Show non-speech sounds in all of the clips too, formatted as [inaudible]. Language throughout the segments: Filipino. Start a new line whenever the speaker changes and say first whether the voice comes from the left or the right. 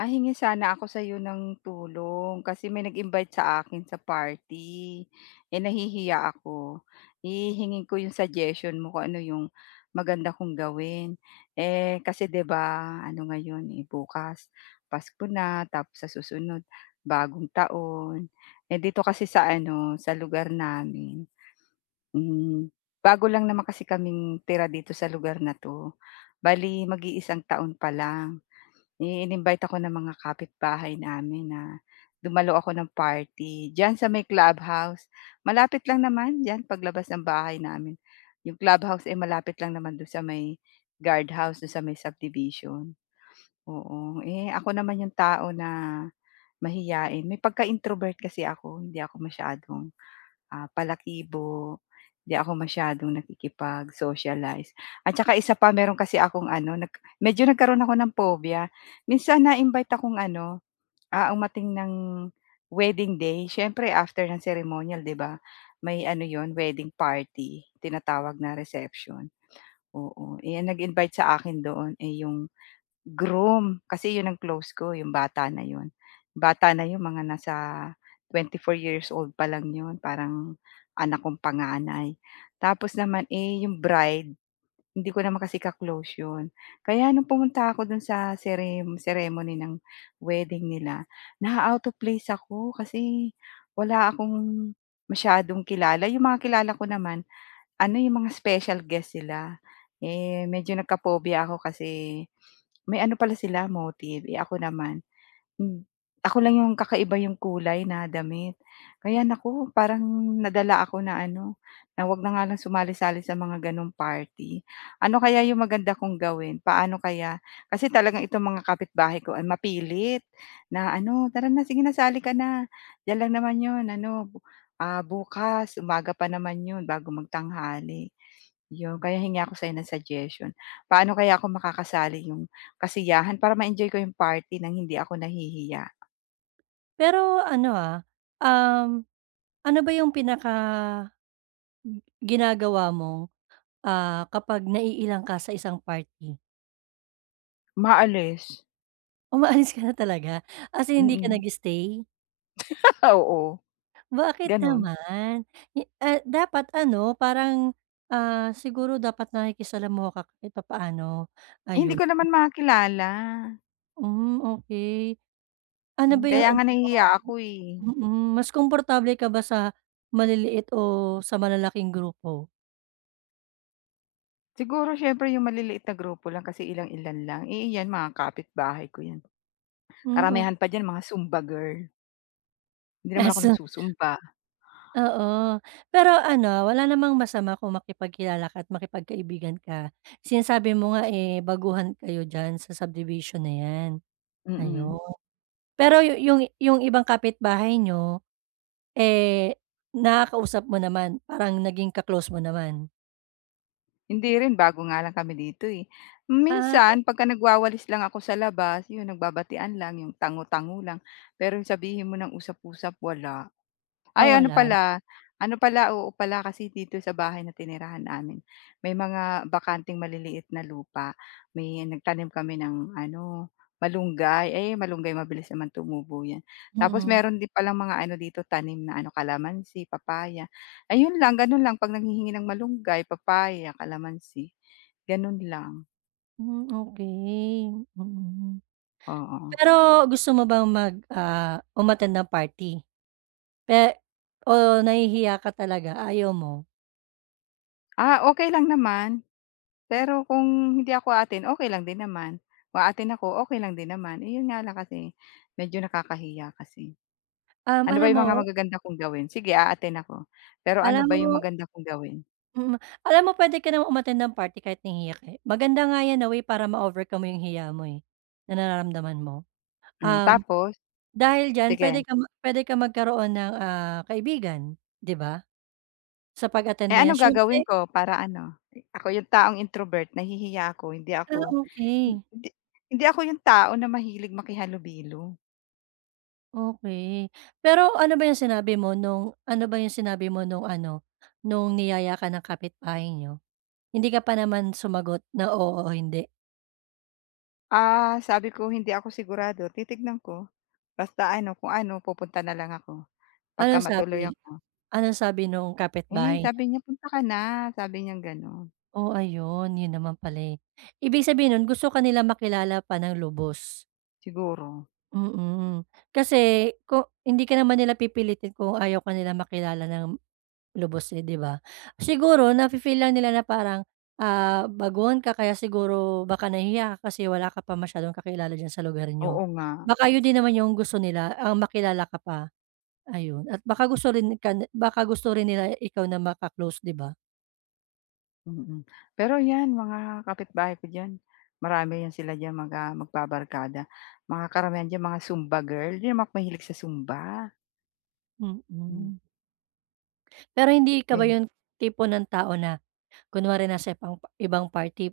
left: Ah, hingi sana ako sa'yo ng tulong kasi may nag-invite sa akin sa party. Eh, nahihiya ako. Hihingin ko yung suggestion mo kung ano yung maganda kong gawin. Eh, kasi 'di ba ano ngayon, eh, bukas Pasko na, tapos sa susunod bagong taon. Eh, dito kasi sa ano, sa lugar namin, hmm, bago lang naman kasi kaming tira dito sa lugar na 'to. Bale, mag-iisang taon pa lang. I-in-invite ako ng mga kapitbahay namin na dumalo ako ng party diyan sa may clubhouse. Malapit lang naman diyan paglabas ng bahay namin. Yung clubhouse, eh, malapit lang naman do'n sa may guardhouse, do'n sa may subdivision, oo. Eh, ako naman yung tao na mahiyain, may pagka-introvert kasi ako, hindi ako masyadong ah, palakibo, di ako masyadong nakikipag-socialize. At saka isa pa meron kasi akong ano medyo nagkaroon ako ng phobia. Minsan na-invite akong ano, ah, umating ng wedding day, siyempre after ng ceremonial 'di ba, may ano yon wedding party, tinatawag na reception, oo. Eh, ang nag-invite sa akin doon, eh, yung Groom, kasi 'yun ang close ko, yung bata na 'yun. Bata na 'yun, mga nasa 24 years old pa lang 'yun, parang anak kong panganay. Tapos naman, eh, yung bride, hindi ko naman kasi ka-close 'yun. Kaya nung pumunta ako dun sa ceremony ng wedding nila, na-out of place ako kasi wala akong masyadong kilala. Yung mga kilala ko naman ano yung mga special guest sila, eh, medyo nagka-phobia ako kasi may ano pala sila motive, eh, ako naman Hmm. Ako lang yung kakaiba yung kulay na damit. Kaya naku, parang nadala ako na ano, na 'wag na nga lang sumali-sali sa mga gano'ng party. Ano kaya yung maganda kong gawin, paano kaya? Kasi talagang itong mga kapitbahay ko ay mapilit na ano, "Tara na, sige na sali ka na. Diyan lang naman 'yun ano, bukas umaga pa naman 'yun bago magtanghali." Yun, kaya hingi ako sa'yo ng suggestion. Paano kaya ako makakasali yung kasiyahan para ma-enjoy ko yung party ng hindi ako nahihiya?
right: Pero ano, um, ano ba yung pinaka g- ginagawa mo, kapag naiilang ka sa isang party? [laughs]
left: Umaalis,
right: Umaalis ka na talaga? As in hindi ka
left: mm.
right: nag-stay?
left: [laughs] Oo,
right: Bakit
left: gano'n.
right: naman? Dapat ano, parang, siguro dapat nakikisalamuha ka kahit papaano,
left: Eh, hindi
right: ayun.
left: ko naman makilala,
right: Hmm, okey. Ano ba yung
left: kaya nga
right: ano mo?
left: nahihiya ako, eh.
right: Mas komportable ka ba sa maliliit o sa malalaking grupo?
left: Siguro siyempre yung maliliit na grupo lang kasi ilang-ilan lang, eh, yan mga kapitbahay ko yan.
right: Hmm. O
left: Karamihan pa diyan mga Zumba girl, hindi naman ako
right: [laughs]
left: nagsusumba,
right: Oo, pero ano, wala namang masama kung makipagkilala ka at makipagkaibigan ka. Sinasabi mo nga, eh, baguhan kayo diyan sa subdivision na 'yan,
left: mm.
right: ayun. Pero yu yung ibang kapitbahay niyo, eh, nakakausap mo naman, parang naging ka mo naman?
left: Hindi rin, bago nga lang kami dito, eh.
right: Ah,
left: Minsan pagka nagwawalis lang ako sa labas, yun nagbabatian lang, yung tango-tango lang. Pero yung sabihin mo ng usap-usap, wala.
right: ah,
left: Ay
right: wala?
left: ano pala, oo pala kasi dito sa bahay na tinirahan namin, may mga bakanting maliliit na lupa. May nagtanim kami ng ano, malunggay. Eh, malunggay mabilis naman tumubo 'yan.
right: Mm-mm.
left: Tapos
right: Mm.
left: meron din palang mga ano dito tanim na ano, kalamansi, papaya. Ayun lang, gano'n lang 'pag nanghihingi ng malunggay, papaya, kalamansi, gano'n lang,
right: Hmm, okey, mm.
left: oo.
right: Pero gusto mo bang umattend ng party? Pe O nahihiya ka talaga, ayaw mo?
left: Ah, okay lang naman. Pero kung hindi ako aatin, okey lang din naman. Kung aatin ako, okey lang din naman. Eh, yun nga lang kasi medyo nakakahiya kasi.
right: Um,
left: Ano ba
right: alam
left: yung
right: mo
left: mga magaganda kong gawin? Sige, aatin ako. Pero ano
right: Alam
left: ba yung
right: mo
left: maganda kong gawin?
right: mm, alam mo puwede ka namang umattend ng party kahit nahihiya ka, eh. Maganda nga 'yan na way para ma-overcome mo 'yung hiya mo, eh, na nararamdaman mo.
left: Hmm,
right: Um,
left: tapos
right: Dahil diyan
left: sige,
right: puwede ka magkaroon ng, kaibigan, 'di ba? Sa pag-attend
left: eh,
right: na 'yan
left: anong gagawin
right: siyempre.
left: ko para ano, ako yung taong introvert, nahihiya ako
right: Okey.
left: hindi hindi ako yung tao na mahilig makihalubilo.
right: Okey. Pero ano ba 'yung sinabi mo nung ano, nung niyaya ka ng kapitbahay niyo? Hindi ka pa naman sumagot na oo o hindi.
left: Ah, sabi ko hindi ako sigurado, titignan ko. Basta ano, kung ano, pupunta na lang ako pagka
right: Anong sabi
left: matuloy ako.
right: anong sabi nung
left: Eh,
right: kapitbahay?
left: sabi niya, "Punta ka na." Sabi niyang gano'n,
right: Oh, ayun. Yun naman pala, eh. Ibig sabihin nun gusto ka nila makilala pa ng lubos?
left: siguro.
right: Mm. Kasi kung hindi ka naman nila pipilitin kung ayaw ka nila makilala ng lubos, eh, 'di ba? Siguro nafi-feel lang nila na parang, baguhan ka kaya siguro baka nahihiya ka kasi wala ka pa masyadong kakilala diyan sa lugar niyo.
left: Oo nga,
right: Baka yun din naman yung gusto nila, ang makilala ka pa, ayun. At baka gusto rin nila ikaw na makaklose, 'di ba?
left: mm. Pero 'yan mga kapitbahay ko diyan, marami 'yan sila diyan mga magbabarkada. Mga karamihan diyan mga Zumba girl, 'di naman ako mahilig sa Zumba, hmm,
right: Mm. Pero hindi ka ba
left: eh.
right: yung tipo ng tao na kunwari nasa ibang party,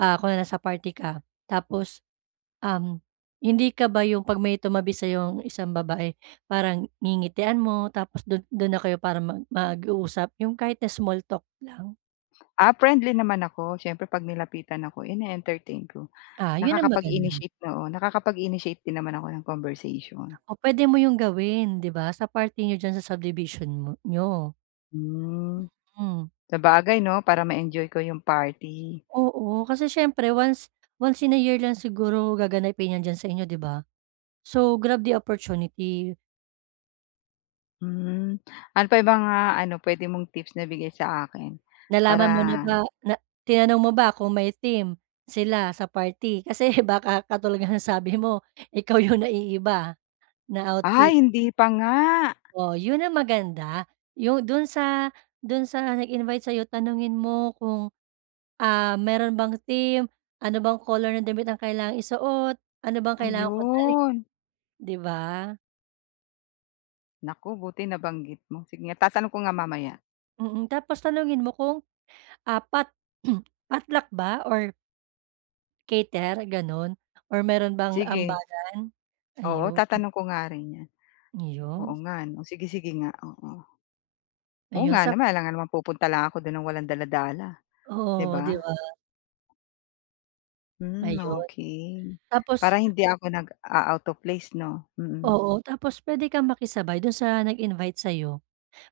right: kunwari nasa party ka tapos, um, hindi ka ba yung 'pag may tumabi sa yung isang babae, parang ngingitian mo tapos dun dun na kayo para mag-uusap yung kahit na small talk lang?
left: Ah, friendly naman ako, siyempre 'pag nilapitan ako ine-entertain ko.
right: Ah, yun ang maganda.
left: Nakakapag-initiate oo, nakakapag-initiate din naman ako ng conversation.
right: O puwede mo yung gawin, 'di ba, sa party niyo diyan sa subdivision mo niyo.
left: Hmm,
right: Hmm,
left: sabagay 'no, para ma-enjoy ko yung party.
right: oo, kasi siyempre once once in a year lang siguro gaganapin yan diyan sa inyo, 'di ba? So, grab the opportunity.
left: Hmm, ano pa yung mga ano puwede mong tips na bigay sa akin? Para
right: Nalaman mo na ba na Tinanong mo ba kung may team sila sa party? [laughs] Kasi baka katulad nga ng sabi mo, ikaw yung naiiba na
left: ay
right: outfit.
left: hindi pa nga,
right: Oh, yun ang maganda, yung dun sa nag-invite sa'yo tanungin mo kung, meron bang team, ano bang color ng damit ang kailangang isuot, ano bang kailangan ko dalhin,
left: ayun.
right: 'di ba?
left: Naku, buti nabanggit mo, sige nga tatanong ko nga mamaya.
right: Mm, tapos tanungin mo kung apat [clears throat] pat ba or cater, gano'n, or meron bang
left: Sige,
right: ambagan?
left: oo
right: Ayun.
left: tatanong ko nga rin 'yan. Oo
right: Ayun,
left: nga 'no, sige, sige nga, oo. Oo
right: ayun
left: nga
right: sa
left: naman, alangan naman pupunta lang ako do'n ng walang dala-dala, 'di
right: oo,
left: ba?
right: 'di ba?
left: Hmm,
right: Ayun,
left: okay.
right: tapos,
left: Para hindi ako nag out of place 'no? Mm,
right: oo, tapos puwede kang makisabay do'n sa nag-invite sa'yo,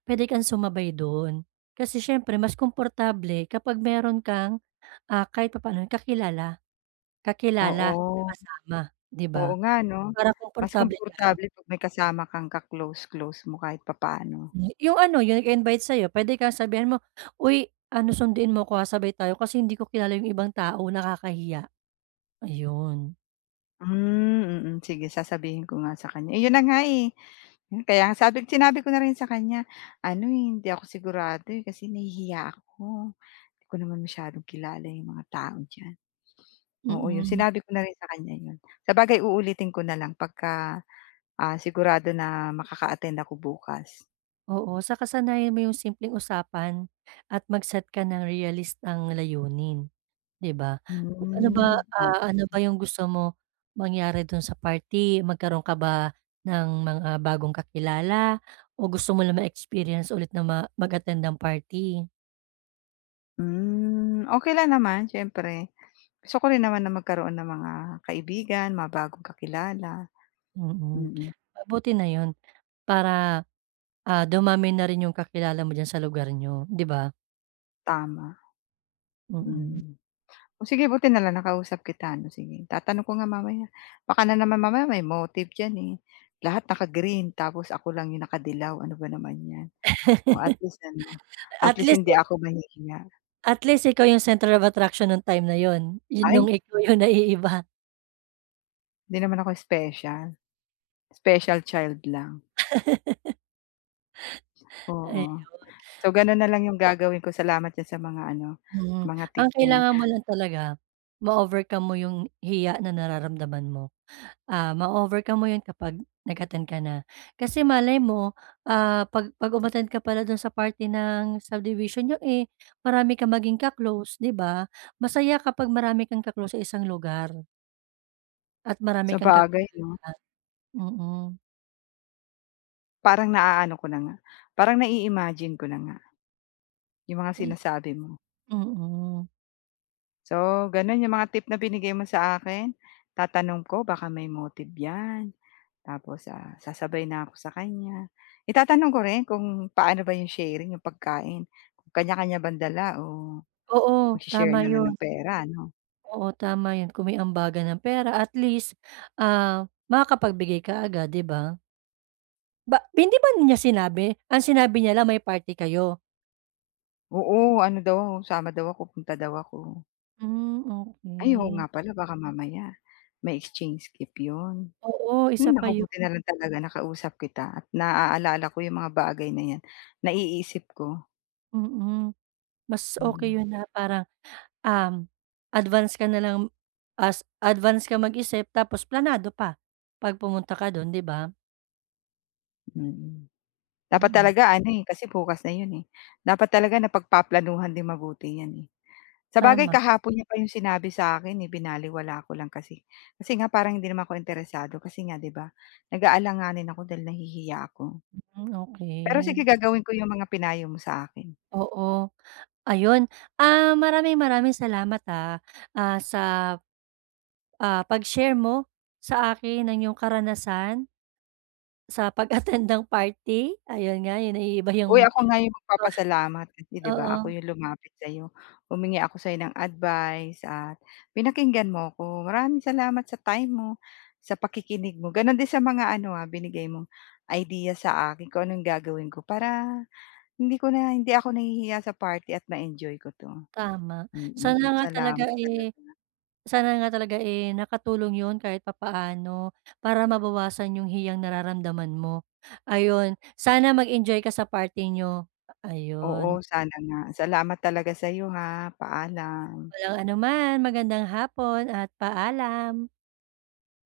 right: puwede kang sumabay do'n. Kasi siyempre mas komportable kapag meron kang, kahit papaano kakilala kakilala na
left: oo.
right: kasama, 'di
left: Oo
right: ba?
left: nga 'no,
right: Para
left: mas
right: komportable ka.
left: komportable 'pag may kasama kang ka-close-close mo kahit papaano.
right: Yung ano, yung nag-invite sa'yo puwede kang sabihan mo, "Uy, ano, sunduin mo ako ha, sabay tayo kasi hindi ko kilala yung ibang tao, nakakahiya." Ayun,
left: Sige sasabihin ko nga sa kanya, eh, 'yun na nga, eh, kaya nga sinabi ko na rin sa kanya, ano, eh, hindi ako sigurado, eh, kasi nahihiya ako, hindi ko naman masyadong kilala yung mga tao diyan. Oo, 'yun
right: mm.
left: sinabi ko na rin sa kanya 'yun. Sabagay uulitin ko na lang pagka, ah, sigurado na makaka-attend ako bukas.
right: Oo, sa sanayan mo yung simpleng usapan at mag-set ka ng realistang layunin, 'di ba? Ano ba,
left: Hmm, oo.
right: ah, ano ba yung gusto mo mangyari dun sa party? Magkaroon ka ba ng mga bagong kakilala o gusto mo lang ma-experience ulit na mag-attend ng party?
left: Okey lang naman siyempre. Gusto ko rin naman na magkaroon ng mga kaibigan, mga bagong kakilala.
right: Mm.
left: Mm,
right: Mabuti na yon para, dumami na rin yung kakilala mo diyan sa lugar nyo, 'di ba?
left: tama,
right: Mm.
left: mm. O sige buti nalang nakausap kita 'no, sige tatanong ko nga mamaya. Baka na naman mamaya may motive diyan, eh. Lahat naka-green tapos ako lang yung nakadilaw, ano ba naman 'yan. Oh, at least ano, at
right: At
left: least
right: least
left: hindi ako mahihiya.
right: at least ikaw yung center of attraction nung time na yon, yun
left: Ay,
right: nung ikaw yung naiiba.
left: hindi naman ako special, special child lang,
right: Eh,
left: oo. So, gano'n na lang yung gagawin ko. Salamat diyan sa mga ano,
right: mm.
left: mga
right: Ang
left: tip na 'yan.
right: kailangan mo lang talaga, ma-overcome mo yung hiya na nararamdaman mo. Ma-overcome mo yun kapag nag-attend ka na. Kasi malay mo, 'pag umattend ka pala dun sa party ng subdivision niyo, eh, marami ka maging ka-close, 'di ba? Masaya kapag marami kang ka-close sa isang lugar at marami kang
left: Sabagay 'no,
right: kakilala. Mm.
left: parang naaano ko na nga, parang nai-imagine ko na nga yung mga sinasabi mo.
right: Mm.
left: So, gano'n yung mga tip na binigay mo sa akin, tatanong ko baka may motive 'yan, tapos, ah, sasabay na ako sa kanya. Itatanong ko rin kung paano ba yung sharing, yung pagkain, kung kanya-kanya bang dala o
right: Oo,
left: magshi-share
right: tama
left: na lang
right: yun.
left: ng pera ano?
right: Oo, tama 'yun kung may ambagan ng pera at least, makakapagbigay ka agad, 'di ba? Hindi ba niya sinabi? Ang sinabi niya lang may party kayo?
left: Oo, ano daw, sama daw ako, punta daw ako.
right: Hmm,
left: Ay, oo
right: okay.
left: nga pala baka mamaya may exchange gift 'yun.
right: Oo, isa
left: Hmm,
right: pa
left: naku
right: 'yun,
left: buti na lang talaga nakausap kita at naaalala ko yung mga bagay na yan, naiisip ko.
right: mm. Mas okay
left: Mm,
right: 'yun na parang, um, advance ka na lang as advance ka mag-isip tapos planado pa 'pag pumunta ka do'n, 'di ba?
left: mm. Dapat
right: Mm,
left: talaga ano, eh, kasi bukas na yun, eh. Dapat talaga napagpaplanuhan din mabuti yan, eh. Sabagay
right: tama,
left: kahapon niya pa yung sinabi sa akin eh, binaliwala ko lang kasi. Kasi nga parang hindi naman ako interesado kasi nga 'di ba, nag-aalanganin ako dahil nahihiya ako.
right: hmm,
left: Pero sige
right: okey.
left: gagawin ko yung mga pinayo mo sa akin.
right: Oo, ayun, maraming maraming salamat, sa pag-share mo sa akin ng iyong karanasan sa pag-attend ng party. Ayun nga, yun ay iba yung
left: Uy, ako nga yung magpapasalamat kasi 'di ba
right: oo,
left: ako yung lumapit sa'yo, humingi ako sa'yo ng advice at pinakinggan mo ako. Maraming salamat sa time mo, sa pakikinig mo. Gano'n din sa mga ano, ah, binigay mong idea sa akin kung anong gagawin ko para hindi ko na hindi ako nahihiya sa party at ma-enjoy ko 'to.
right: tama. Sana
left: Mm,
right: nga talaga,
left: salamat
right: eh
left: talaga.
right: Sana nga talaga, eh, nakatulong yun kahit papaano para mabawasan yung hiyang nararamdaman mo. Ayun, sana mag-enjoy ka sa party niyo.
left: Oo,
right: Ayun,
left: sana nga. Salamat talaga sa'yo, ha. Paalam.
right: walang anuman. Magandang hapon at paalam.